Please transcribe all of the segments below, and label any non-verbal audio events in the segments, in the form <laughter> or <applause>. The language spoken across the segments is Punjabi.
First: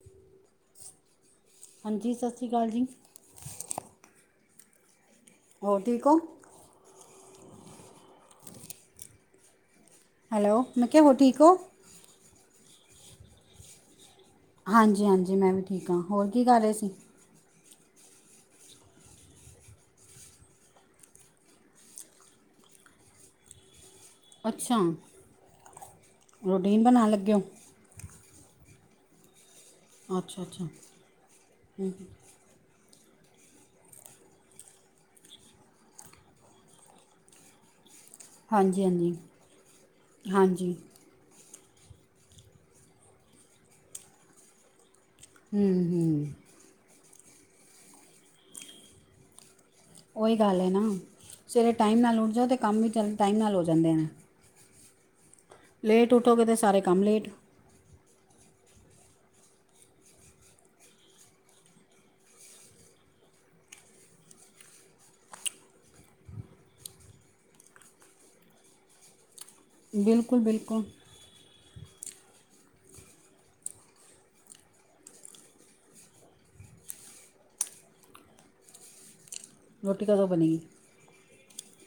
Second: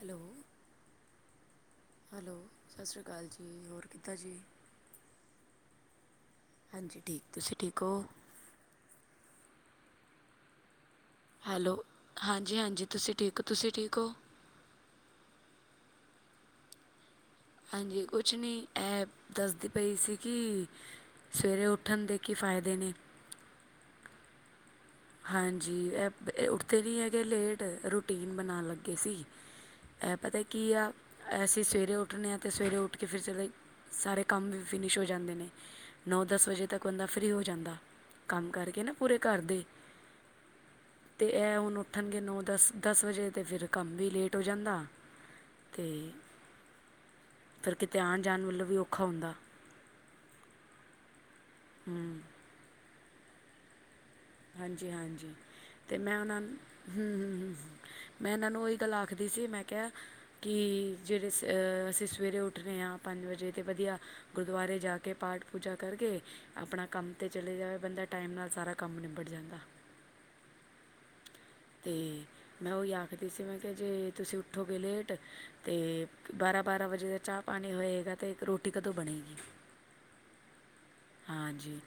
ਹੈਲੋ ਹਾਂਜੀ ਸਤਿ ਹੈਲੋ! ਸ਼੍ਰੀ ਅਕਾਲ ਸਤਿ ਜੀ ਸ਼੍ਰੀ ਅਕਾਲ ਜੀ। ਹੋਰ ਬਸ ਜੀ ਹੋਰ ਠੀਕ ਹੋ? ਹਾਂਜੀ, ਠੀਕ। ਤੁਸੀਂ ਠੀਕ ਹੋ? ਹੈਲੋ, ਮੈ ਕਿਹਾ, ਹੋਰ ਠੀਕ ਹੋ? ਜੀ ਹਾਂਜੀ, ਤੁਸੀਂ ਠੀਕ ਹੋ? ਤੁਸੀਂ ਠੀਕ ਹੋ? ਹਾਂਜੀ ਹਾਂਜੀ, ਮੈਂ ਵੀ ਠੀਕ ਹਾਂ। ਹੋਰ ਕੀ ਕਰ ਰਹੇ ਸੀ? ਹਾਂਜੀ, ਕੁਛ ਨਹੀਂ। ਇਹ ਦੱਸਦੀ ਪਈ ਸੀ ਕਿ ਸਵੇਰੇ ਉੱਠਣ ਦੇ ਕੀ ਫਾਇਦੇ ਨੇ? ਅੱਛਾ। ਹਾਂਜੀ, ਐ ਉੱਠਦੇ ਰੋਟੀਨ ਵੀ ਬਣਾਉਣ ਹੈਗੇ ਲੱਗੇ ਹੋ ਲੇਟ ਰੂਟੀਨ ਬਣਾਉਣ ਲੱਗੇ ਸੀ। ਇਹ ਅੱਛਾ ਪਤਾ ਅੱਛਾ ਕੀ ਆ, ਅਸੀਂ ਸਵੇਰੇ ਉੱਠਣੇ ਆ ਤੇ ਸਵੇਰੇ ਉੱਠ ਕੇ ਫਿਰ ਸਰੇ ਸਾਰੇ ਕੰਮ ਵੀ ਫਿਨਿਸ਼ ਹੋ ਜਾਂਦੇ ਨੇ। ਨੌ-ਦਸ ਵਜੇ ਤੱਕ ਬੰਦਾ ਫ੍ਰਰੀ ਹੋ ਜਾਂਦਾ। ਕੰਮ ਕਰਕੇ ਹਾਂਜੀ ਨਾ, ਹਾਂਜੀ ਪੂਰੇ ਘਰ ਦੇ। ਹਾਂਜੀ। ਅਤੇ ਇਹ ਹੁਣ ਉੱਠਣਗੇ ਨੌ-ਦਸ-ਦਸ ਵਜੇ, ਤਾਂ ਫਿਰ ਕੰਮ ਵੀ ਲੇਟ ਹੋ ਜਾਂਦਾ। ਅਤੇ ਹਮ-ਹਮ। ਫਿਰ ਕਿਤੇ ਆਣ-ਜਾਣ ਵਲੋਂ ਵੀ ਔਖਾ ਹੁੰਦਾ। ਉਹੀ ਗੱਲ ਹੈ ਨਾ, ਸਵੇਰੇ ਟਾਈਮ ਨਾਲ ਹੂੰ ਉੱਠ ਜਾਓ ਤੇ ਕੰਮ ਵੀ ਚ ਟਾਈਮ ਨਾਲ ਹੋ ਜਾਂਦੇ ਆ। ਹਾਂਜੀ, ਹਾਂਜੀ। ਤੇ ਮੈਂ ਉਹਨਾਂ ਉੱਠੋਗੇ ਤਾਂ ਸਾਰੇ ਕੰਮ ਲੇਟ ਹੁ-ਹੁ-ਹੁ ਮੈਂ ਇਹਨਾਂ ਨੂੰ ਉਹੀ ਗੱਲ ਆਖਦੀ ਸੀ। ਮੈਂ ਕਿਹਾ ਕਿ ਜਿਹੜੇ ਅ ਅਸੀਂ ਸਵੇਰੇ ਉੱਠਨੇ ਹਾਂ, ਪੰਜ ਵਜੇ ਤੇ ਵਧੀਆ, ਗੁਰਦੁਆਰੇ ਜਾ ਕੇ ਪਾਠ-ਪੂਜਾ ਕਰਕੇ ਆਪਣਾ ਕੰਮ ਤੇ ਚਲੇ ਜਾਵੇ ਬੰਦਾ। ਟਾਈਮ ਨਾਲ ਸਾਰਾ ਕੰਮ ਨਿਬੜ ਜਾਂਦਾ। ਬਿਲਕੁਲ-ਬਿਲਕੁਲ। ਤੇ ਮੈਂ ਉਹੀ ਆਖਦੀ ਸੀ। ਮੈਂ ਕਿਹਾ, ਜੇ ਤੁਸੀਂ ਉੱਠੋਗੇ ਲੇਟ, ਤੇ ਬ ਬਾਰਾਂ ਵਜੇ ਦਾ ਚਾਹ-ਪਾਣੀ ਹੋਏਗਾ, ਤੇ ਰੋਟੀ ਕਦੋਂ ਬਣੇਗੀ? ਰੋਟੀ ਕਦੋਂ ਬਨੇਗੀ? ਹਾਂਜੀ।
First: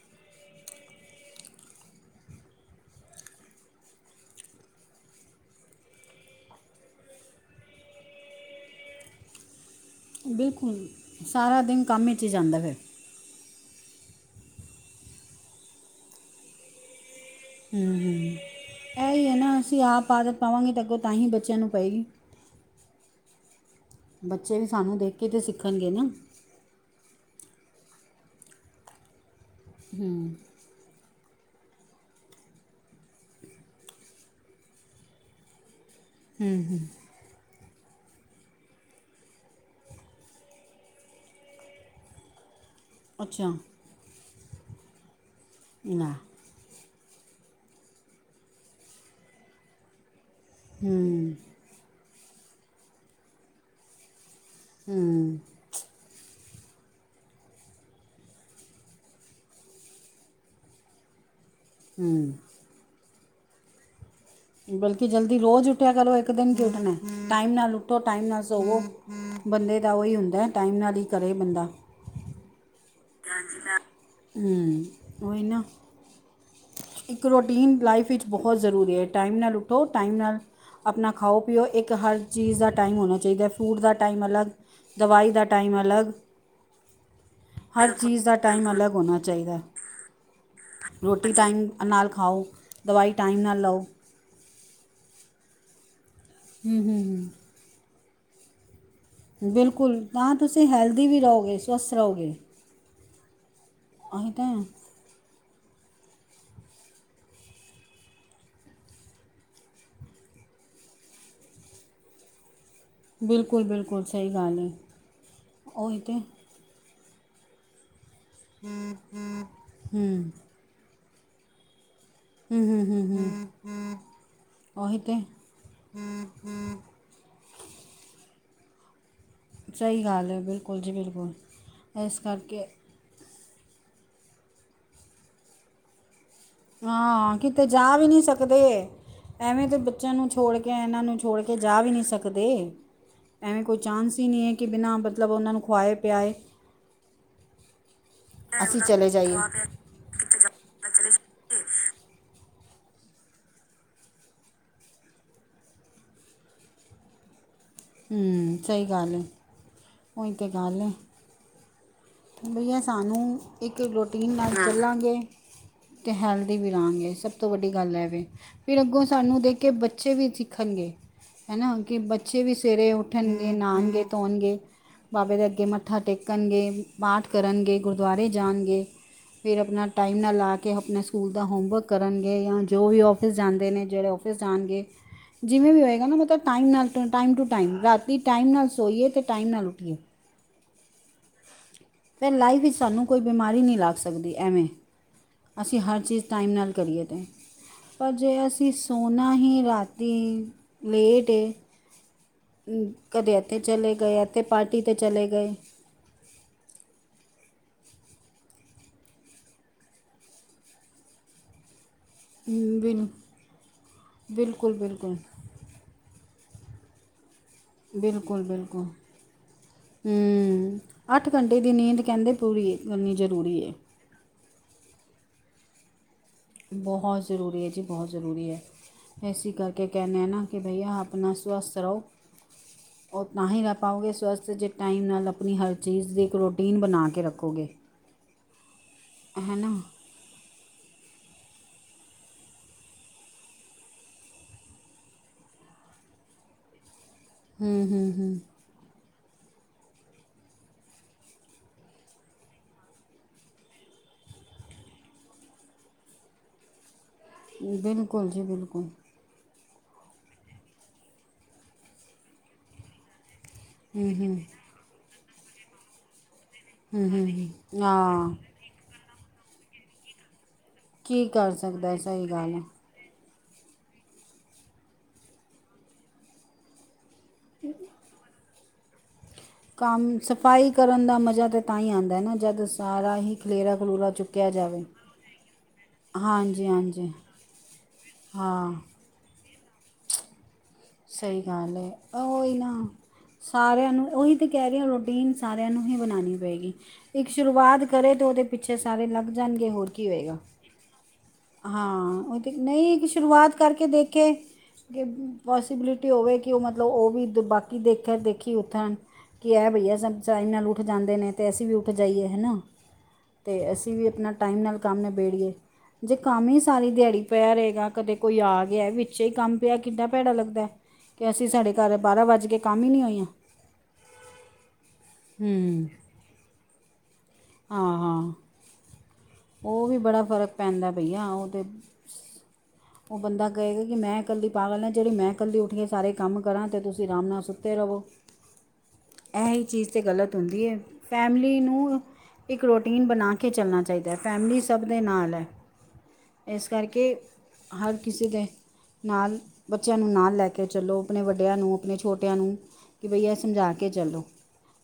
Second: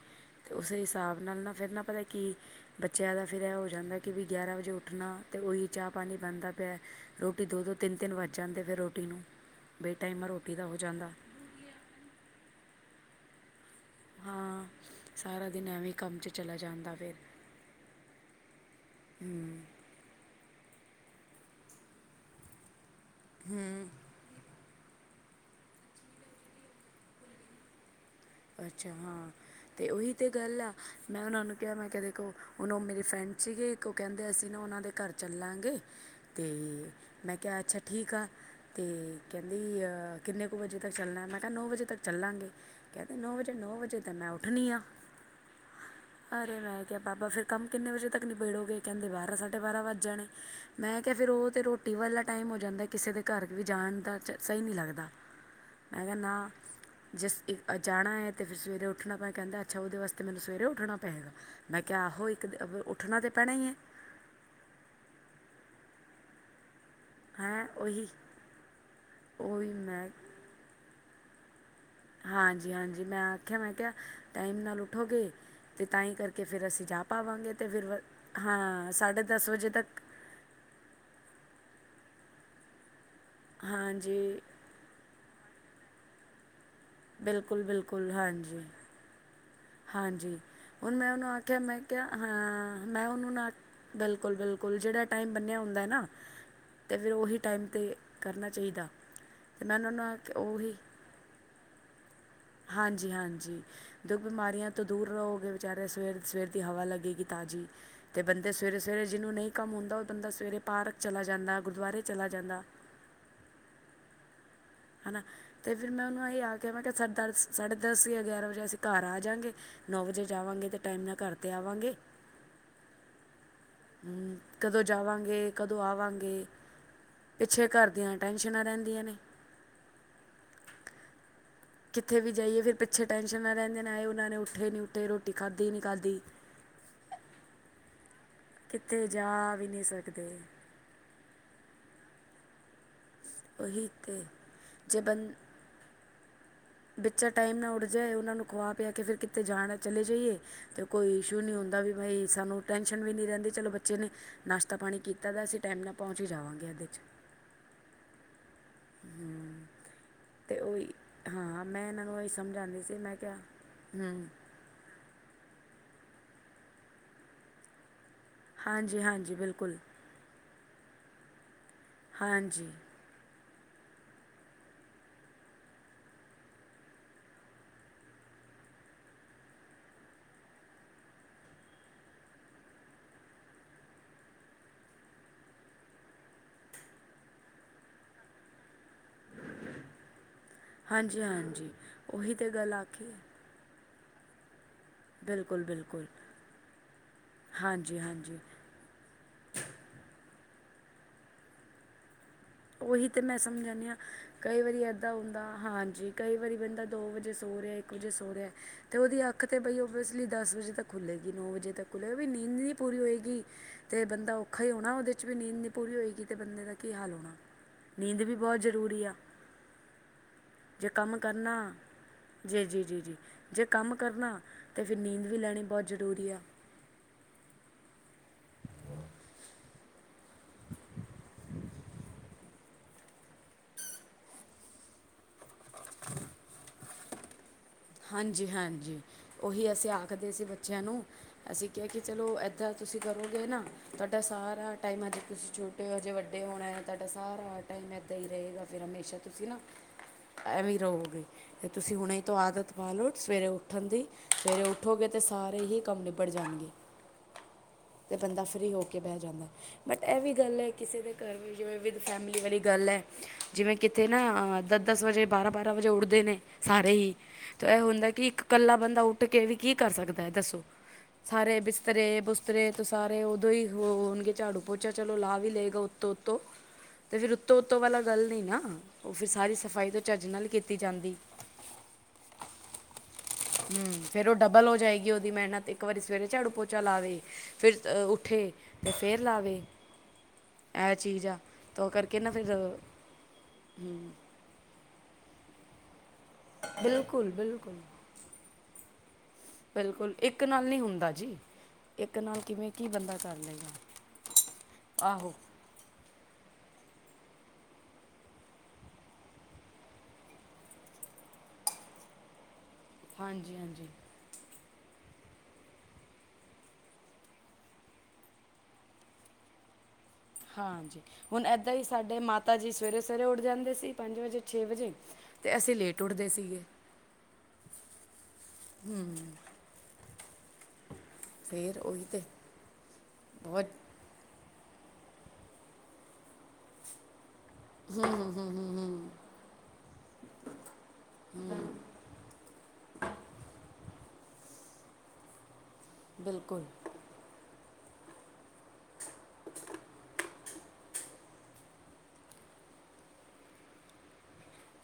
ਅਤੇ ਉਸੇ ਹਿਸਾਬ ਨਾਲ ਨਾ ਫਿਰ ਨਾ ਪਤਾ ਕਿ ਬੱਚਿਆਂ ਦਾ ਫਿਰ ਇਹ ਹੋ ਜਾਂਦਾ ਕਿ ਵੀ ਗਿਆਰਾਂ ਵਜੇ ਉੱਠਣਾ ਅਤੇ ਉਹੀ, ਚਾਹ ਪਾਣੀ ਬਣਾਦਾ ਪਿਆ ਰੋਟੀ ਦੋ-ਦੋ ਤਿੰਨ ਤਿੰਨ ਵੱਜ ਜਾਂਦੇ, ਫਿਰ ਰੋਟੀ ਨੂੰ ਬੇਟਾਈਮਾ ਰੋਟੀ ਦਾ ਹੋ ਬਿਲਕੁਲ, ਜਾਂਦਾ ਸਾਰਾ ਦਿਨ, ਕੰਮ ਵਿੱਚ ਹੀ ਜਾਂਦਾ ਫਿਰ ਹਾਂ ਸਾਰਾ ਦਿਨ, ਐਵੇਂ ਕੰਮ ਚ ਚਲਾ ਜਾਂਦਾ ਵੇ ਇਹਹੀ ਹੈ ਨਾ, ਅਸੀਂ ਆਪ ਆਦਤ ਆਦਤ, ਪਾਵਾਂਗੇ ਅਗੋਂ ਤਾਂ ਹੀ, ਬੱਚਿਆਂ ਨੂੰ ਪਏਗੀ <inaudible> <inaudible> ਬੱਚੇ ਵੀ, ਸਾਨੂੰ ਦੇਖ ਕੇ, ਤਾਂ ਸਿੱਖਣਗੇ ਨਾ ਅੱਛਾ, ਹਾਂ ਤੇ ਉਹੀ ਤੇ ਗੱਲ ਆ ਮੈਂ ਉਹਨਾਂ ਨੂੰ ਕਿਹਾ ਮੈਂ ਦੇਖੋ, ਕੋ ਹੁਣ ਉਹ ਮੇਰੇ ਫਰੈਂਡ ਸੀਗੇ, ਉ ਕਹਿੰਦੇ, ਅਸੀਂ ਨਾ ਉਹਨਾਂ ਦੇ ਘਰ ਚੱਲਾਂਗੇ ਤੇ ਮੈਂ ਕਿਹਾ, ਅੱਛਾ ਠੀਕ ਆ ਤੇ ਕਹਿੰਦੀ, ਕਿੰਨੇ ਕੁ ਵਜੇ ਤੱਕ ਚੱਲਣਾ ਏ, ਮੈਂ ਕਿਹਾ ਨੌਂ ਵਜੇ ਤੱਕ ਚੱਲਾਂਗੇ ਕਹਿੰਦੇ, ਨੌ ਅੱਛਾ ਵਜੇ-ਨੌ ਵਜੇ ਤਾਂ ਮੈਂ ਉੱਠਣੀ ਆ, ਲੈ ਅਰ ਕਿ ਪਾਪਾ, ਫਿਰ ਕੰਮ ਕਿੰਨੇ ਵਜੇ ਤੱਕ ਨਬੇੜੋ ਗੇ, ਕਹਿੰਦੇ, ਬਾਰਾਂ -ਸਾਢੇ -ਬਾਰਾਂ ਵੱਜ ਜਾਣੇ ਮੈਂ ਕਿਹਾ, ਫਿਰ ਹੂੰ ਉਹ ਤੇ ਰੋਟੀ ਵਾਲਾ ਟਾਈਮ ਹੋ ਜਾਂਦਾ, ਕਿਸੇ ਦੇ ਘਰ ਵੀ ਜਾਣ ਦਾ ਸਹੀ ਨਹੀਂ ਲੱਗਦਾ, ਹੂੰ ਮੈਂ ਕਹਾ ਨਾ ਜਿਸ ਜਾਣਾ ਹੈ ਤੇ, ਫਿਰ ਸਵੇਰੇ ਉੱਠਣਾ ਪਿਆ ਪੈਦਾ ਕਹਿਦਾ, ਅੱਛਾ ਉਹਦੇ ਵਾਸਤੇ ਮੈਨੂੰ ਸਵੇਰੇ ਉੱਠਣਾ ਪਏਗਾ ਮੈਂ ਕਿਹਾ ਆਹੋ ਹੂੰ ਇੱਕ ਉੱਠਣਾ ਤਾਂ ਪੈਣਾ ਹੀ ਹੈ ਬਲਕਿ ਜਲਦੀ ਰੋਜ਼ ਉੱਠਯਾਂ ਕਰੋ ਇੱਕ ਦਿਨ ਉੱਠਣ ਟਾਈਮ ਹੈਂ ਨਾਲ ਉੱਠੋ ਉਹੀ ਟਾਈਮ ਨਾਲ ਸੋਵੋ ਬੰਦੇ ਦਾ ਉਹੀ ਹੁੰਦਾ ਹੈ ਟਾਈਮ ਨਾਲ ਹੀ ਕਰੇ ਬੰਦਾ ਹਾਂਜੀ ਹਾਂਜੀ ਮੈਂ ਆਖਿਆ ਮੈਂ ਕਿਹਾ ਟਾਈਮ ਨਾਲ ਹੂੰ ਉੱਠੋਗੇ ਉਹੀ ਨਾ ਤੇ ਤਾਂਹੀ ਕਰ ਕਿ ਫਿਰ ਅਸੀਂ ਜਾ ਇੱਕ ਪਾਵਾਂਗੇ ਅਤੇ ਰੋਟੀਨ ਫਿਰ ਲਾਈਫ ਵਿੱਚ ਬਹੁਤ ਹਾਂ ਜ਼ਰੂਰੀ ਹੈ ਸਾਢੇ ਟਾਈਮ ਦਸ ਨਾਲ ਵਜੇ ਉੱਠੋ ਤੱਕ ਟਾਈਮ ਨਾਲ ਆਪਣਾ ਖਾਓ ਪੀਓ ਇੱਕ ਇੱਕ ਹਰ ਚੀਜ਼ ਦਾ ਟਾਈਮ ਹੋਣਾ ਚਾਹੀਦਾ ਫੂਡ ਦਾ ਟਾਈਮ ਹਾਂਜੀ ਅਲੱਗ ਦਵਾਈ ਦਾ ਟਾਈਮ ਅਲੱਗ ਬਿਲਕੁਲ ਹਰ ਬਿਲਕੁਲ ਚੀਜ਼ ਦਾ ਹਾਂਜੀ ਟਾਈਮ ਅਲੱਗ ਹੋਣਾ ਚਾਹੀਦਾ ਹਾਂਜੀ ਹੁਣ ਮੈਂ ਉਹਨੂੰ ਰੋਟੀ ਆਖਿਆ ਟਾਈਮ ਮੈਂ ਕਿਹਾ ਨਾਲ ਖਾਓ ਹਾਂ ਮੈਂ ਦਵਾਈ ਉਹਨੂੰ ਟਾਈਮ ਨਾ ਨਾਲ ਲਓ ਬਿਲਕੁਲ ਬਿਲਕੁਲ ਕੋਲ ਜਿੜਾ ਟਾਈਮ ਬੰਨਿਆ ਹੁੰਦਾ ਨਾ ਹੂੰ ਅਤੇ ਹੂੰ ਫਿਰ ਉਹੀ ਟਾਈਮ 'ਤੇ ਕਰਨਾ ਚਾਹੀਦਾ ਮੈਂ ਉਹਨਾਂ ਬਿਲਕੁਲ ਨਾਲ ਤਾਂ ਤੁਸੀਂ ਉਹੀ ਹੈਲਦੀੀ ਵੀ ਰਹੋਗੇ ਸਵਸਥ ਰਹੋਗੇ ਹਾਂਜੀ ਹਾਂਜੀ ਦੁੱਖ ਉਹੀ ਤਾਂ ਹੈ। ਬਿਮਾਰੀਆਂ ਤੋਂ ਦੂਰ ਰਹੋਗੇ ਵਿਚਾਰੇ ਸਵੇਰ ਸਵੇਰ ਦੀ ਹਵਾ ਲੱਗੇਗੀ ਤਾਜ਼ੀ ਤੇ ਬੰਦੇ ਸਵੇਰੇ ਸਵੇਰੇ ਜਿਹਨੂੰ ਨਹੀਂ ਕੰਮ ਹੁੰਦਾ ਉਹ ਬੰਦਾ ਸਵੇਰੇ ਪਾਰਕ ਚਲਾ ਜਾਂਦਾ ਗੁਰਦੁਆਰੇ ਚਲਾ ਜਾਂਦਾ ਬਿਲਕੁਲ ਬਿਲਕੁਲ ਸਹੀ ਗੱਲ ਹੈ ਹਨਾ ਤੇ ਫੇਿਰ ਮੈਂ ਉਹਨੂੰ ਅਸੀ ਆ ਕੇ ਮ ਕਿਹਾ ਸਾੇ ਦਸ ਸਾਢੇ ਦਸ ਗਿਆਰਾਂ ਵਜੇ ਅਸੀਂ ਘਰ ਆ ਜਾਾਂਗੇ ਨੌ ਵਜੇ ਹੂੰ ਜਾਵਾਂਗੇ ਤੇ ਟਾਈਮ ਨਾਲ ਘਰ ਤੇ ਆਵਾਂਗੇ ਹਮ ਹਮ ਹਮ ਹਮ ਹਮ ਕਦੋਂ ਜਾਵਾਂਗੇ ਕਦੋਂ ਆਵਾਂਗੇ ਪਿੱਛੇ ਘਰ ਦੀਆਂ ਟੈ ਸ਼ਨਾ ਰਹਿੰਦੀਆਂ ਨੇ ਸਹੀ ਗੱਲ ਹੈ ਬਿਲਕੁਲ ਜੀ ਬਿਲਕੁਲ ਇਸ ਕਿੱਥੇ ਵੀ ਜਾਈਏ ਕਰਕੇ ਫਿਰ ਪਿੱਛੇ ਟੈਂਸ਼ਨ ਨਾ ਰਹਿੰਦੇ ਨੇ ਆਏ ਉਹ ਨੇ ਉੱਠੇ ਨੀ ਉੱਠੇ ਰੋਟੀ ਖਾਧੀ ਨੀ ਖਾਧੀ ਹਾਂ ਕਿਤੇ ਜਾ ਵੀ ਨਹੀਂੀ ਸਕਦੇ ਕਿੱਥੇ ਜਾ ਐਵੇਂ ਵੀ ਤੇ ਨਹੀਂ ਬੱਚਿਆਂ ਸਕਦੇ ਨੂੰ ਛੋੜ ਕੇ ਇਹਨਾਂ ਨੂੰ ਛੋੜ ਕੇ ਕੇ ਜਾ ਵੀ ਨਹੀਂ ਸਕਦੇ ਐਵੇਂ ਕੋਈ ਉਹੀ ਚਾਂਸ ਤੇ ਹੀ ਨਹੀਂ ਹੈ ਕਿ ਬਿਨਾਂ ਜੇ ਬੰ ਮਤਲਬ ਉਹਨਾਂ ਨੂੰ ਖਆਏ ਪਿਆਏ ਬੱਚਾ ਟਾਈਮ ਨਾ ਉੱਡ ਜਾਏ ਉਹਨਾਂ ਨੂੰ ਖਵਾ ਅਸੀਂ ਪਿਆ ਕੇ ਚਲੇ ਫਿਰ ਜਾਈਏ ਕਿਤੇ ਜਾਣਾ ਚਲੇ ਜਾਈਏ ਤੇ ਕੋਈ ਇਸ਼ੂ ਨਹੀਂ ਹੁੰਦਾ ਾਬਾਈ ਸਾਨੂੰ ਟੈਂਸ਼ਨ ਵੀ ਨਹੀਂ ਰਹਿੰਦੀ ਚਲੋ ਬੱਚੇ ਨੇ ਨਾਸ਼ਤਾ ਪਾਣੀ ਕੀਤਾ ਤਾਂ ਅਸੀਂ ਟਾਈਮ ਨਾਲ ਪਹੁੰਚ ਹੀ ਜਾਵਾਂਗੇ ਅਦੇ ' <unintelligible> ਹੂ, ਸਹੀ ਗੱਲ ਹੈ। ਤੇ ਉਹੀ ਹਾਂ। ਮੈਂ ਇਹਨਾਂ ਨੂੰ ਇਹੀ ਬਈਆ ਸਮਝਾਉਂਦੀ ਸੀ ਮੈਂ ਕਿਹਾ ਸਾਨੂੰ ਇੱਕ ਹੂੰ ਰੋਟੀਨ ਨਾਲ ਖੱਲਾਂਗੇ ਤੇ ਹੈਲਦੀ ਵੀ ਰਿਹਾ ਗੇ, ਸਭ ਤੋਂ ਵੱਡੀ ਗੱਲ ਹੈ ਵੀ ਫਿਰ ਹਾਂਜੀ ਅੱਗੋਂ ਹਾਂਜੀ ਸਾਨੂੰ ਦੇਖ ਕੇ ਬਿਲਕੁਲ ਬੱਚੇ ਵੀ ਖਣਗੇ ਹੈ ਨਾ, ਕਿ ਬੱਚੇ ਵੀ ਹਾਂਜੀ ਸਵੇਰੇ ਉੱਠਣ ਨਹਾਉਣਗੇ ਧੋਣਗੇ ਬਾਬੇ ਦੇ ਅੱਗੇ ਮੱਥਾ ਟੇਕਣਗੇ ਪਾਠ ਕਰਨਗੇ, ਗੁਰਦੁਆਰੇ ਜਾਣਗੇ। ਫਿਰ ਆਪਣਾ ਟਾਈਮ ਨਾਲ ਲਾ ਕੇ ਆਪਣੇ ਸਕੂਲ ਦਾ ਹੋਮਵਰਕ ਕਰਨਗੇ, ਜਾਂ ਜੋ ਵੀ ਔਫਿਸ ਜਾਂਦੇ ਨੇ ਜਿਹੜੇ ਫ ਹੋਣਗੇ ਜਿਵੇਂ ਵੀ ਹੋਏਗਾ ਨਾ ਮਤਲਬ ਟਾਈਮ ਨਾਲ ਟ ਟਾਈਮ ਟੂ ਟਾਈਮ ਰਾਤੀ ਟਾਈਮ ਨਾਲ ਸੋਈਏ ਅਤੇ ਟਾਈਮ ਨਾਲ ਉੱਠੀਏ ਹਾਂਜੀ ਹਾਂਜੀ। ਫਿਰ ਉਹੀ ਤਾਂ ਲਾਈਫ ਗੱਲ ਵਿੱਚ ਸਾਨੂੰ ਆਖੀ ਹੈ। ਕੋਈ ਬਿਮਾਰੀ ਨਹੀਂ ਲੱਗ ਸਕਦੀ ਐਵੇਂ- ਬਿਲਕੁਲ ਅਸੀਂ ਹਰ ਬਿਲਕੁਲ ਚੀਜ਼ ਟਾਈਮ ਨਾਲ ਕਰੀਏ ਤੇ ਹਾਂਜੀ ਪਰ ਜੇ ਹਾਂਜੀ ਅਸੀਂ ਸੋਨਾ ਹੀ ਰਾਤੀ ਲੇਟ ਏ ਅਮ, ਉਹੀ ਤੇ ਮੈਂ ਕਦੇ ਇੱਥੇ ਸਮਝ ਆਦੀ ਚਲੇ ਹਾਂ ਗਏ ਇੱਥੇ ਕਈ ਪਾਰਟੀ ਵਾਰੀ 'ਤੇ ਏਦਾਂ ਚਲੇ ਹੁੰਦਾ ਗਏ ਹਾਂਜੀ। ਕਈ ਵਾਰੀ ਬੰਦਾ ਦੋ ਵਜੇ ਸੋ ਰਿਹਾ ਇੱਕ ਵਜੇ ਸੋ ਰਿਹਾ ਅਤੇ ਉਹਦੀ ਅੱਖ ਤਾਂ ਬਈ ਓਬੇਸਲੀ ਦਸ ਵਜੇ ਤੱਕ ਖੁੱਲੇਗੀ ਨੌ ਵਜੇ ਤੱਕ ਹਲਲੇ ਵੀ ਨੀਂਦ ਨਹੀਂ ਅਮ, ਪੂਰੀ ਬਿਲ ਹੋਵੇਗੀ ਅਤੇ ਬੰਦਾ ਔਖਾ ਹੀ ਬਿਲਕੁਲ ਹੋਣਾ ਉਹਦੇ ਬਿਲਕੁਲ ਚ ਵੀ ਨੀਂਦ ਨ ਨਹੀਂ ਪੂਰੀ ਹੋਏਗੀ। ਅਤੇ ਬੰਦੇ ਦਾ ਕੀ ਹਾਲ ਹੋਣਾ ਨੀਂਦ ਵੀ ਬਿਲਕੁਲ ਬਹੁਤ ਬਿਲਕੁਲ ਜ਼ਰੂਰੀ ਆ। ਹੂੰ ਜੇ ਕੰਮ ਕਰਨਾ। ਘੰਟੇ ਦੀ ਨੀਂਦ ਕਹਿੰਦੇ ਜੀ ਪੂਰੀ ਜੀ ਜੀ ਕਰਨੀ ਜੀ ਜ਼ਰੂਰੀ ਜੇ ਹੈ ਕੰਮ ਕਰਨਾ ਅਤੇ ਫਿਰ ਨੀਂਦ ਵੀ ਲੈਣੀ ਬਹੁਤ ਜ਼ਰੂਰੀ ਆ। ਬਹੁਤ ਜ਼ਰੂਰੀ ਹੈ। ਜੀ, ਬਹੁਤ ਜ਼ਰੂਰੀ ਹੈ। ਇਸਸੀ ਕਰਕੇ ਕਹਿਨ ਨਾ ਕਿ ਭਈਆ ਆਪਣਾ ਸਵਸਥ ਰਹੋ ਮਾਹੀ ਦਾ ਪਾਉਗੇ ਸਵਸ ਜੇ ਟਾਈਮ ਨਾਲ ਆਪਣੀ ਹਰ ਚੀਜ਼ ਦੀ ਪ੍ਰੋਟੀਨ ਬਣਾ ਕੇ ਰੱਖੋਗੇ। ਹਾਂਜੀ ਹਾਂਜੀ ਹੈ ਨਾ ਉਹੀ ਅਸੀਂ ਆਖਦੇ ਸੀ ਬੱਚਿਆਂ ਨੂੰ ਅਸੀਂ ਕਹਿ ਕੇ ਚਲੋ ਇਦਾਂ ਤੁਸੀਂ ਕਰੂਗੇ ਨਾ ਤੁਹਾਡਾ ਸਾਰਾ ਟਾਈਮ ਅੱਜ ਤੁਸੀਂ ਛੋਟੇ ਹੋ ਜੇ ਵੱਡੇ ਹੋਣਾ ਤੁਹਾਡਾ ਸਾਰਾ ਹੂੰ ਹੂੰ ਇਦਾਂ ਹੀ ਹੂੰ ਰਹੇਗਾ ਤੇਰਾ ਹਮੇਸ਼ਾ ਤੁਸੀਂ ਆਵੇ ਰਹੋਗੇ, ਤੁਸੀਂ ਹੁਣੇ ਤੋਂ ਆਦਤ ਸਾਰੇ ਹੀ ਕੰਮ ਨਿਬੜ ਜਾਣਗੇ। ਬਿਲਕੁਲ ਜੀ ਬੰਦਾ ਸ਼ੁਰੂ ਹੋ ਬਿਲਕੁਲ ਕੇ ਬਹਿ ਜਾਂਦਾ। ਬਟ ਇਹ ਵੀ ਗੱਲ ਹ ਕਿਸੇ ਦੇ ਘਰ ਵੀ ਜਿਵੇਂ ਵਿਦ ਫੈਮਲੀ ਮੇਰੀ ਗੱਲ ਹ ਜਿਵੇਂ ਕਿਤੇ ਨਾ ਤ ਦਸ ਵਜੇ ਬਰਾ ਵਜੇ ਉੱਠਦੇ ਨੇ ਸਾਰੇ ਹੂ ਹੀ ਹੂ ਹੂ ਤਾਂ ਇਹ ਹੁੰਦਾ ਕਿ ਇੱਕ ਕੱਲਾ ਬੰਦਾ ਉੱਡ ਕੇ ਵੀ ਕੀ ਕਰ ਸਕਦਾ ਦੱਸੋ? ਕੀ ਕਰ ਸਾਰੇ ਸਕਦਾ ਹੈ, ਬਿਸਤਰੇ ਸਹੀ ਗੱਲ ਹੈ ਬੁਸਤਰੇ ਤੇ ਸਾਰੇ ਤੋ ਉਨਕੇ ਝਾੜੂ ਪੋਚਾ ਚਲੋ ਲਾ ਵੀ ਲਏਗਾ ਉੱਤੋਂ ਉੱਤੋਂ ਤੇ ਫਿਰ ਉੱਤੋਂ ਉੱਤੋਂ ਪਹਿਲਾਂ ਗੱਲ ਨਹੀਂ ਨਾ। ਉਹ ਫਿਰ ਸਾਰੀ ਸਫਾਈ ਤੋਂ ਕਮ ਚੱਜ ਨਾਲ ਸਫਾਈ ਕੀਤੀ ਕਰਨ ਜਾਂਦੀ ਦਾ ਮਜਾ ਤੇ ਤਾਂ ਹੀ ਆਉਂਦਾ ਨਾ ਜਦ ਸਾਰਾ ਹੀ ਖਲੇਰਾ ਖਲੂਰਾ ਫਿਰ ਉਹ ਚੁੱਕਿਆ ਡਬਲ ਹੋ ਜਾਵੇ ਜਾਏਗੀ ਉਹਦੀ ਮਿਹਨਤ ਇੱਕ ਵਾਰੀ ਸਵੇਰੇ ਝਾੜੂ ਹਾਂਜੀ ਪੋਚਾ ਲਾ ਹਾਂਜੀ ਦੇ ਫਿਰ ਲਾ ਦੇ ਹਾਂ ਤੇ ਫਿਰ ਲਾਵੇ ਇਹ ਚੀਜ਼ ਆ ਸਹੀ ਗੱਲ ਤਾਂ ਕਰਕੇ ਫਿਰ ਹ ਨਾ ਸਾਰਿਆਂ ਨੂੰ ਉਹੀ ਤੇ ਕਹਿ ਰਹੇ ਤੇ ਸਾਰਿਆਂ ਨੂੰ ਹੀ ਬਣਾਣੀ ਪਏਗੀ ਇੱਕ ਬਿਲਕੁਲ ਬਿਲਕੁਲ ਸ਼ੁਰੂਆਤ ਕਰੇ ਤੇ ਉਹਦੇ ਪਿੱਛੇ ਸਾਰੇ ਲੱਗ ਰਨ ਗਏ ਹੋਰ ਕੀ ਬਿਲਕੁਲ ਹੋਏਗਾ। ਇੱਕ ਨਾਲ ਨਹੀਂ ਹੁੰਦਾ ਜੀ ਇੱਕ ਹਾਂ। ਉਹ ਨਾਲ ਤੇ ਕਿਵੇਂ ਕੀ ਨਹੀਂ ਬੰਦਾ ਕਰ ਸ਼ੁਰੂਆਤ ਲਏਗਾ ਕਰਕੇ ਦੇਖੇ ਇਹ ਆਹੋ ਪੋਸੀਬਿਲਿਟੀ ਹੋਵੇ ਕਿ ਉਹ ਮਤਲਬ ਉਹ ਵੀ ਬਾਕੀ ਦੇਖਿਆ ਦੇਖੀ ਕਿ ਬਈ ਨਾਲ ਉੱਠ ਜਾਂਦੇ ਨੇ ਤੇ ਅਸੀਂ ਵੀ ਉਠ ਜਾਈਏ ਹੈਨਾ। ਹਾਂਜੀ ਤੇ ਹਾਂਜੀ ਅਸੀਂ ਵੀ ਆਪਣਾ ਟਾਈਮ ਨਾਲ ਕੰਮ ਨਿ- ਜੇ ਕੰਮ ਹੀ ਸਾਰੀ ਦਿਹਾੜੀ ਪਿਆ ਰਹੇਗਾ ਕਦੇ ਕੋਈ ਆ ਗਿਆ ਵਿੱਚੇ ਕੰਮ ਪਿਆ ਕਿੱਡਾ ਭੈੜਾ ਲੱਗਦਾ ਹੈ ਹਾਂ। ਜੀ ਕਿ ਹੁਣ ਅਸੀਂ ਇਦਾਂ ਹੀ ਘਰ ਸਾਡੇ ਬਾਰਾਂ ਵੱਜ ਮਾਤਾ ਕੇ ਜੀ ਕੰਮ ਹੀ ਸਵੇਰੇ ਨਹੀਂ ਸਵੇਰੇ ਹੋਈਆਂ ਉੱਠ ਜਾਂਦੇ ਸੀ ਪੰਜਵੇਂ ਚੋਂ ਛੇ ਵਜੇ ਤੇ ਅਸੀਂ ਹੂੰ ਲੇਟ ਉੱਠਦੇ ਸੀਗੇ। ਹਾਂ ਹਾਂ। ਔ ਵੀ ਬੜਾ ਫਰਕ ਪੈਂਦਾ ਭਇਆ ਔ ਤੇ ਫੇਰ ਉਹੀ ਤੇ ਔ ਬੰਦਾ ਬਹੁਤ ਕਹੇਗਾ ਕਿ ਮੈਂ ਕੱਲੀ ਪਾਗਲ ਆਂ ਜਿਹੜੀ ਮੈਂ ਕੱਲੀ ਊਠ ਕੇ ਸਾਰੇ ਕੰਮ ਕਰਾਂ ਤੇ ਆਰਾਮ ਨਲ ਸੁ ਹੁੰ ਹੁੰ ਹੁੰ ਹੁੰ। ਇਹ ਹੀ ਚੀਜ਼ ਤੇ ਗਲਤ ਹੁੰਦੀ ਏ। ਫੈਮਲੀ ਨੂੰ ਇੱਕ ਰੋਟੀਨ ਬਣਾ ਕੇ ਚਲਣਾ ਚਾਹੀਦ ਫੈਮਲੀ ਸਭ ਦੇ ਨਾਲ ਏ। ਬਿਲਕੁਲ ਇਸ ਕਰਕੇ ਹਰ ਕਿਸੇ ਦੇ ਨਾਲ ਬੱਚਿਆਂ ਨੂੰ ਨਾਲ ਲੈ ਕੇ ਚੱਲੋ, ਆਪਣੇ ਵੱਡਿਆਂ ਨੂੰ, ਆਪਣੇ ਛੋਟਿਆਂ ਨੂੰ। ਕੀ ਬਈ ਏ ਸਮਝਾ ਕੇ ਚਲੋ।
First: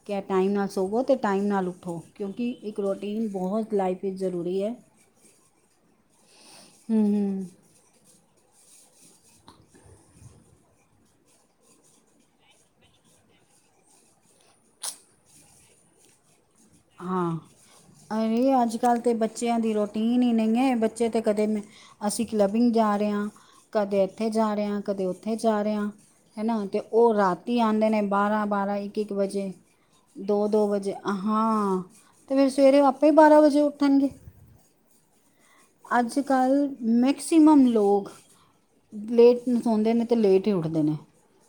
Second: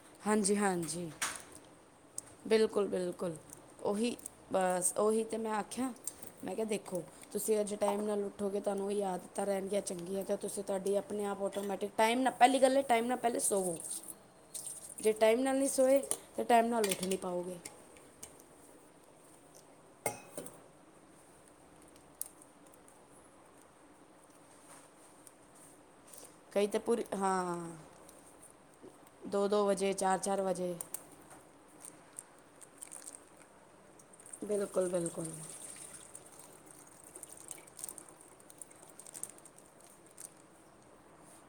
ਕਿ ਟਾਈਮ ਹਾਂਜੀ ਨਾਲ ਸੋਵੋਂ ਹਾਂਜੀ ਤੇ ਟਾਈਮ ਨਾਲ ਉਠੋ। ਕਿਉਂਕਿ ਇੱਕ ਬਿਲਕੁਲ ਰੋਟੀਨ ਬਿਲਕੁਲ ਬਹੁਤ ਲਾਈ ਉਹੀ ਬਸ ਔਹੀ ਤੇ ਮੈਂ ਆਖਿਆ ਮੈਂ ਕਿਹਾ ਦੇਖੋ ਹੂੰ ਹੂੰ ਤੁਸੀਂ ਅੱਜ ਟਾਈਮ ਨਲ ਉਠੋਗੇ ਤਾਂ ਓਹੀ ਆਦਤਾਂ ਰੈਣ ਗਿਆ ਚੰਗੀਆਂ ਯਾ ਤੁਸੀਂ ਤੁਹਾਡੀ ਆਪਣੇ ਆਪ ਆਟੋਮੈਟਿਕ ਟਾਈਮ ਨਾ ਪਹਿਲੀ ਗੱਲ ਟਾਈਮ ਨਾਲ ਪਹਿਲਾ ਸੋਵੋਂ। ਜੇ ਟਾਈਮ ਨਾਲ ਨਹੀਂ ਸੋਏ ਤੇ ਟਾਈਮ ਨਾਲ ਉੱਠ ਨਹੀਂ ਹਾਂ ਪਾਓਗੇ ਅਰੇ ਅੱਜ ਕੱਲ ਤੇ ਬੱਚਿਆਂ ਦੀ ਰੋਟੀਨ ਹੀ ਨਹੀਂ ਹ ਬੱਚੇ ਤੇ ਕਦੇ ਅਸੀਂ ਕਲੈਪਿੰਗ ਜਾ ਰਹੇ ਆਂ। ਕਦੇ ਇੱਥੇ ਜਾ ਰਿਹਾ। ਕਦੇ ਉੱਥੇ ਜਾ ਰਿਹਾ। ਹੇਨਾ ਕਈ ਤੇ ਪੂਰੀ ਔ ਹਾਂ ਰਾਤੀ ਆਂਦੇ ਨੇ ਬਾਰਾ-ਬਾਰਾ ਇੱਕ-ਇੱਕ ਵਜੇ। ਦੋ-ਦੋ ਵਜੇ ਆਹਾ ਤੇ ਫੇਰ ਸਵੇਰੇ ਆਪੇ ਬਾਰਾ ਵਜੇ ਉਠਣਗੇ। ਬਿਲਕੁਲ-ਬਿਲਕੁਲ। ਅੱਜ ਕੱਲ ਮੈਕਸੀਮਮ ਲੋਗ ਲੇਟ ਨੂੰ ਸੋਂਦੇ ਨੇ ਤੇ ਲੇਟ ਹੀ ਉੱਠਦੇ ਨੇ।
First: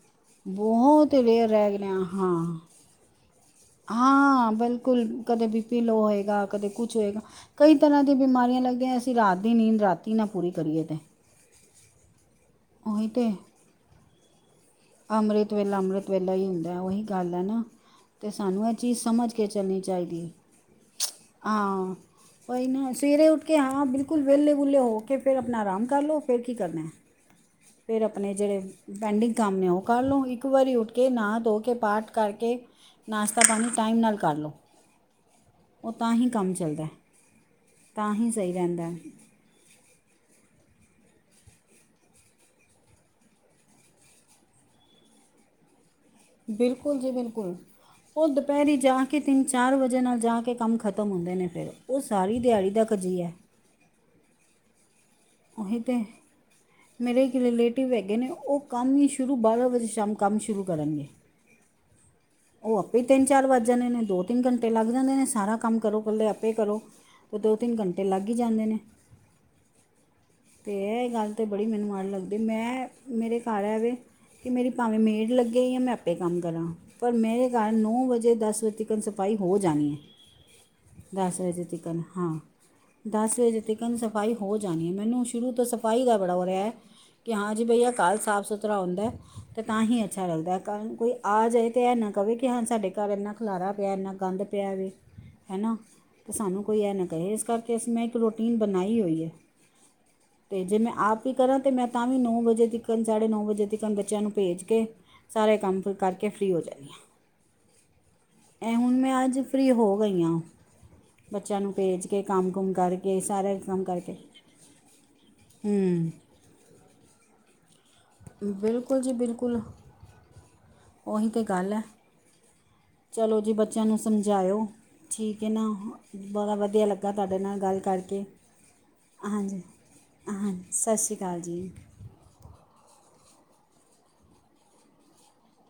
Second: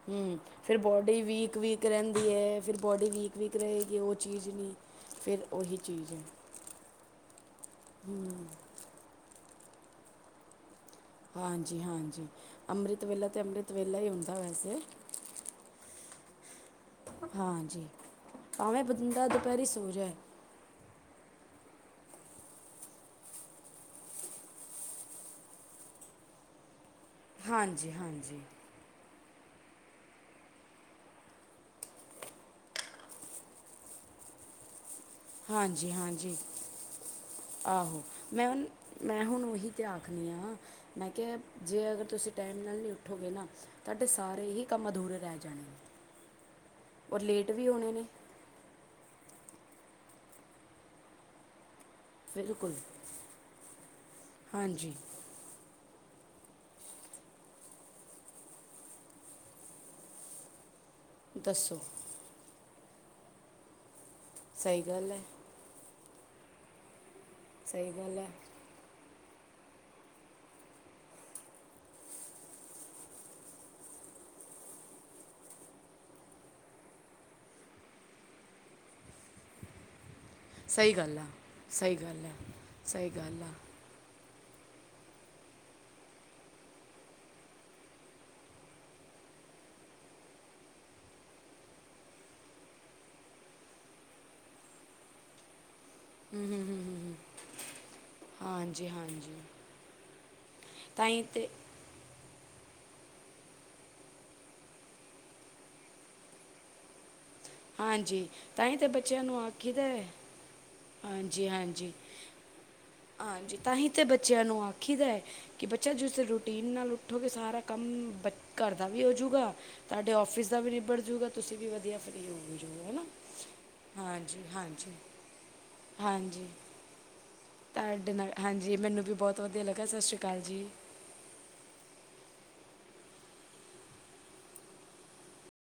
ਹੁੰ ਫੇਰ ਬਹੁਤ ਬੋਡੀ ਰੇਅਰ ਰਹਿ ਗਏ ਵੀਕ-ਵੀਕ ਨੇ। ਰੇਂਦੀ ਹਾਂ ਏ ਫੇਰ ਬੋਡੀ ਵੀਕ-ਵੀਕ ਹਾਂ, ਬਿਲਕੁਲ ਕਦੇ ਬੀ ਉਹੀ ਪੀ ਲੋ ਚੀਜ਼ ਹੈ ਹੋਏਗਾ, ਕਦੇ ਕੁਛ ਹੋਏਗਾ। ਕਈ ਤਰ੍ਹਾਂ ਦੀਆਂ ਬਿਮਾਰੀਆਂ ਲੱਗਦੇ ਅਸੀਂ ਰਾਤ ਦੀ ਨੀਂਦ ਰਾਤੀ ਨਾ ਪੂਰੀ ਕਰੀਏ ਤੇ ਹਾਂਜੀ ਹਾਂਜੀ, ਅੰਮ੍ਰਿਤ ਉਹੀ ਵੇਲਾ ਤੇ ਤਾਂ ਅੰਮ੍ਰਿਤ ਵੇਲਾ ਹੀ ਏ ਹੁੰਦਾ ਵੈਸੇ। ਅੰਮ੍ਰਿਤ ਵੇਲਾ ਅੰਮ੍ਰਿਤ ਵੇਲਾ ਹੀ ਹੁੰਦਾ ਔਹੀ ਗੱਲ ਏ ਨਾ। ਹਾਂਜੀ ਤੇ ਸਾਨੂੰ ਇਹ ਭਾਵੇਂ ਚੀਜ਼ ਬੰਦਾ ਸਮਝ ਕੇ ਦੁਪਹਿਰੀ ਚੱਲਣੀ ਸੋ ਜਾਏ ਚਾਹੀਦੀ। ਆਂ। ਕੋਈ ਨਾ ਸਵੇਰੇ ਉੱਠ ਕੇ ਹਾਂ ਬਿਲਕੁਲ ਵੇਲੇ ਵੁਲੇ ਹੋ ਕੇ ਫੇਰ ਆਪਣਾ ਆਰਾਮ ਕਰ ਲੋ। ਫੇਰ ਕੀ ਕਰਨਾ? ਹਾਂਜੀ ਫੇਰ ਅਪਣੇ ਹਾਂਜੀ ਜੇੜੇ ਪੈਂਡਿੰਗ ਕਾਮਨੇ ਔ ਕਰ ਲੋ। ਇੱਕ ਵਾਰੀ ਉੱਠ ਕੇ ਨਾ ਧੋ ਕੇ ਪਾਠ ਕਰਕੇ ਨਾਸ਼ਤਾ ਪਾਣੀ ਟਾਈਮ ਨਾਲ ਕਰ ਲੋ। ਹਾਂਜੀ ਹਾਂਜੀ ਆਹੋ ਤਾਂ ਹੀ ਮੈਂ ਸਹੀ ਹੁਨ ਰਹਿੰਦਾ ਹੈ। ਮੈਂ ਹੁਣ ਔਹੀ ਤਿਆਗ <unintelligible> ਮੈਂ ਕਿਹਾ ਜੇ ਅਗਰ ਤੁਸੀਂ ਟਾਈਮ ਨਾਲ ਨਹੀਂ ਉੱਠੋਗੇ ਨਾ ਤੁਹਾਡੇ ਸਾਰੇ ਹੀ ਕੰਮ ਅਧੂ ਦੂਰੇ ਰੇ ਜਾਨੇ ਨੇ। ਬਿਲਕੁਲ ਜੀ ਔਰ ਲੇਟ ਬਿਲਕੁਲ। ਵੀ ਹੋਣੇ ਨੇ ਔ ਦੁਪਹੈਰੀ ਜਾ ਕਿ ਤਿੰਨ ਚਾਰ ਵਜੇ ਨਾਲ ਜਾ ਕੇ ਕੰਮ ਖ਼ਤਮ ਹੁੰਦੇ ਨੇ ਫੇਰ ਔ ਸਾਰੀ ਦਿਹਾੜੀ ਬਿਲਕੁਲ ਦਾ ਕਾਜੀਆ ਹਾਂਜੀ। ਔਹੀ ਤੇ ਮੇਰੇ ਇੱਕ ਰਿਲੇਟਿਵ ਹੈਗੇ ਨੇ ਔ ਕੰਮ ਹੀ ਸ਼ੁਰੂ ਬਾਰਾਂ ਵਜੇ ਸ਼ਾਮ ਕੰਮ ਸ਼ੁਰੂ ਕਰਨਗੇ। ਦੱਸੋ ਔ ਆਪੇ ਤਿੰਨ ਚਾਰ ਵੱਜ ਜਾਂਨੇ ਨੇ। ਦੋ-ਤਿੰਨ ਘੰਟੇ ਸਹੀ ਲੱਗ ਗੱਲ ਜਾਂਨੇ ਹੈ ਨੇ ਸਾਰਾ ਕੰਮ ਕਰੋ ਕੱਲੇ ਆਪੇ ਕਰੋ। ਦੋ-ਤਿੰਨ ਸਹੀ ਘੰਟੇ ਗੱਲ ਲੱਗ ਹੈ ਹੀ ਜਾਂਦੇ ਨੇ। ਤੇ ਇਹ ਗੱਲ ਤੇ ਬੜੀ ਮੈਨੂੰ ਮਾੜੀ ਲੱਗਦੀ। ਮੈਂ ਮੇਰੇ ਘਰ ਏ ਵੇ ਕਿ ਮੇਰੀ ਭਾਵੇਂ ਮੇਡ ਲੱਗੇ ਯਾਂ ਮੈਂ ਆਪੇ ਕੰਮ ਕਰਾਂ। ਪਰ ਮੇਰੇ ਘਰ ਨੌ ਵਜੇ ਦਸ ਵਜੇ ਤੱਕਨ ਸਫਾਈ ਹੋ ਜਾਣੀ ਏ। ਸਹੀ ਗੱਲ ਆ ਦੱਸ ਵਜੇ ਸਹੀ ਤਿਕਨ ਗੱਲ ਆ ਹਾਂ। ਸਹੀ ਦੱਸ ਗੱਲ ਆ ਵਜੇ ਤਿਕਨ ਸਫਾਈ ਹੋ ਜਾਣੀ ਏ ਮੈਨੂੰ ਸ਼ੁਰੂ ਤੋਂ ਸਫ਼ਾਈ ਦਾ ਬੜਾ ਔ ਰਿਹਾ। ਕਿ ਹਾਂ ਜੀ ਭਈਆ ਕੱਲ੍ਹ ਸਾਫ਼ ਸੁਥਰਾ ਹੁੰਦਾ ਤਾਂ ਹੀ ਅੱਛਾ ਲੱਗਦਾ ਕਾਲ ਕੋਈ ਆ ਜਾਏ ਤਾਂ ਹੈ ਨਾ ਕਵੇ ਕਿ ਹਾਂ ਸਾਡੇ ਘਰ ਇੰਨਾ ਖਲਾਰਾ ਪਿਆ ਇੰਨਾ ਗੰਦ ਪਿਆ ਵੀ ਹਨਾ ਅਤੇ ਸਾਨੂੰ ਕੋਈ ਇਹ ਨਾ ਕਹੇ ਇਸ ਕਰਕੇ ਅਸੀਂ ਮੈਂ ਇੱਕ ਰੋਟੀਨ ਹਾਂਜੀ ਬਣਾਈ ਹੋਈ ਹੈ ਹਾਂਜੀ ਤੇ ਜੇ ਮੈਂ ਆਪ ਹੀ ਕਰਾਂ ਤੇ ਮੈਂ ਤਾਂ ਵੀ ਨੂੰ ਨੌ ਵਜੇ ਤੀਕਨ ਸਾਢੇ ਨੌਂ ਵਜੇ ਤ ਤੀਕਨ ਬੱਚਿਆਂ ਨੂੰ ਭੇਜ ਕੇ ਸਾਰੇ ਕੰਮ ਫ ਕਰਕੇ ਫ੍ਰਰੀ ਹੋ ਜਾਂਦੀ ਹ ਹਾਂਜੀ ਤਾਂ ਇਹ ਹੀ ਤੇ ਹੁਣ ਮੈਂ ਬੱਚਿਆਂ ਅੱਜ ਨੂੰ ਫ੍ਰਰੀ ਆਖੀਦਾ ਹੋ ਹੈ। ਗਈ ਹਾਂ ਹਾਂਜੀ ਬੱਚਿਆਂ ਨੂੰ ਹਾਂਜੀ ਭੇਜ ਕੇ ਕੰਮ ਕੁਮ ਕਰਕੇ ਸਾਰਾ ਕੰਮ ਕਰਕੇ ਸਨੂੰ ਆਖੀਦਾ ਹੈ ਕਿ ਬੱਚਾ ਹੂੰ ਜਿਸ ਰੂਟੀਨ ਨਾਲ਼ ਉੱਠੋਗੇ ਸਾਰਾ ਕੰਮ ਬ ਘਰ ਦਾ ਬਿਲਕੁਲ ਵੀ ਜੀ ਹੋਜੂਗਾ ਬਿਲਕੁਲ ਤੁਹਾਡੇ ਔਫਿਸ ਦਾ ਵੀ ਨਿਬੜ ਜੂਗਾ ਉਹੀ ਤਾਂ ਤੁਸੀਂ ਵੀ ਗੱਲ ਹੈ ਵਧੀਆ ਫ ਹਨਾ ਚਲੋ ਜੀ ਬੱਚਿਆਂ ਨੂੰ ਸਮਝਾਇਓ ਠੀਕ ਹੈ ਨਾ ਹਾਂਜੀ ਬੜਾ ਵਧੀਆ ਲੱਗਾ ਤੁਹਾਡੇ ਨਾਲ ਗੱਲ ਤੁਹਾਡੇ ਕਰਕੇ ਨਾਲ ਹਾਂਜੀ ਮੈਨੂੰ ਵੀ ਬਹੁਤ ਵਧੀਆ ਹਾਂਜੀ ਲੱਗਾ ਸਤਿ ਸ਼੍ਰੀ ਅਕਾਲ ਹਾਂਾਂ ਜੀ ਸਤਿ ਸ਼੍ਰੀ ਅਕਾਲ ਜੀ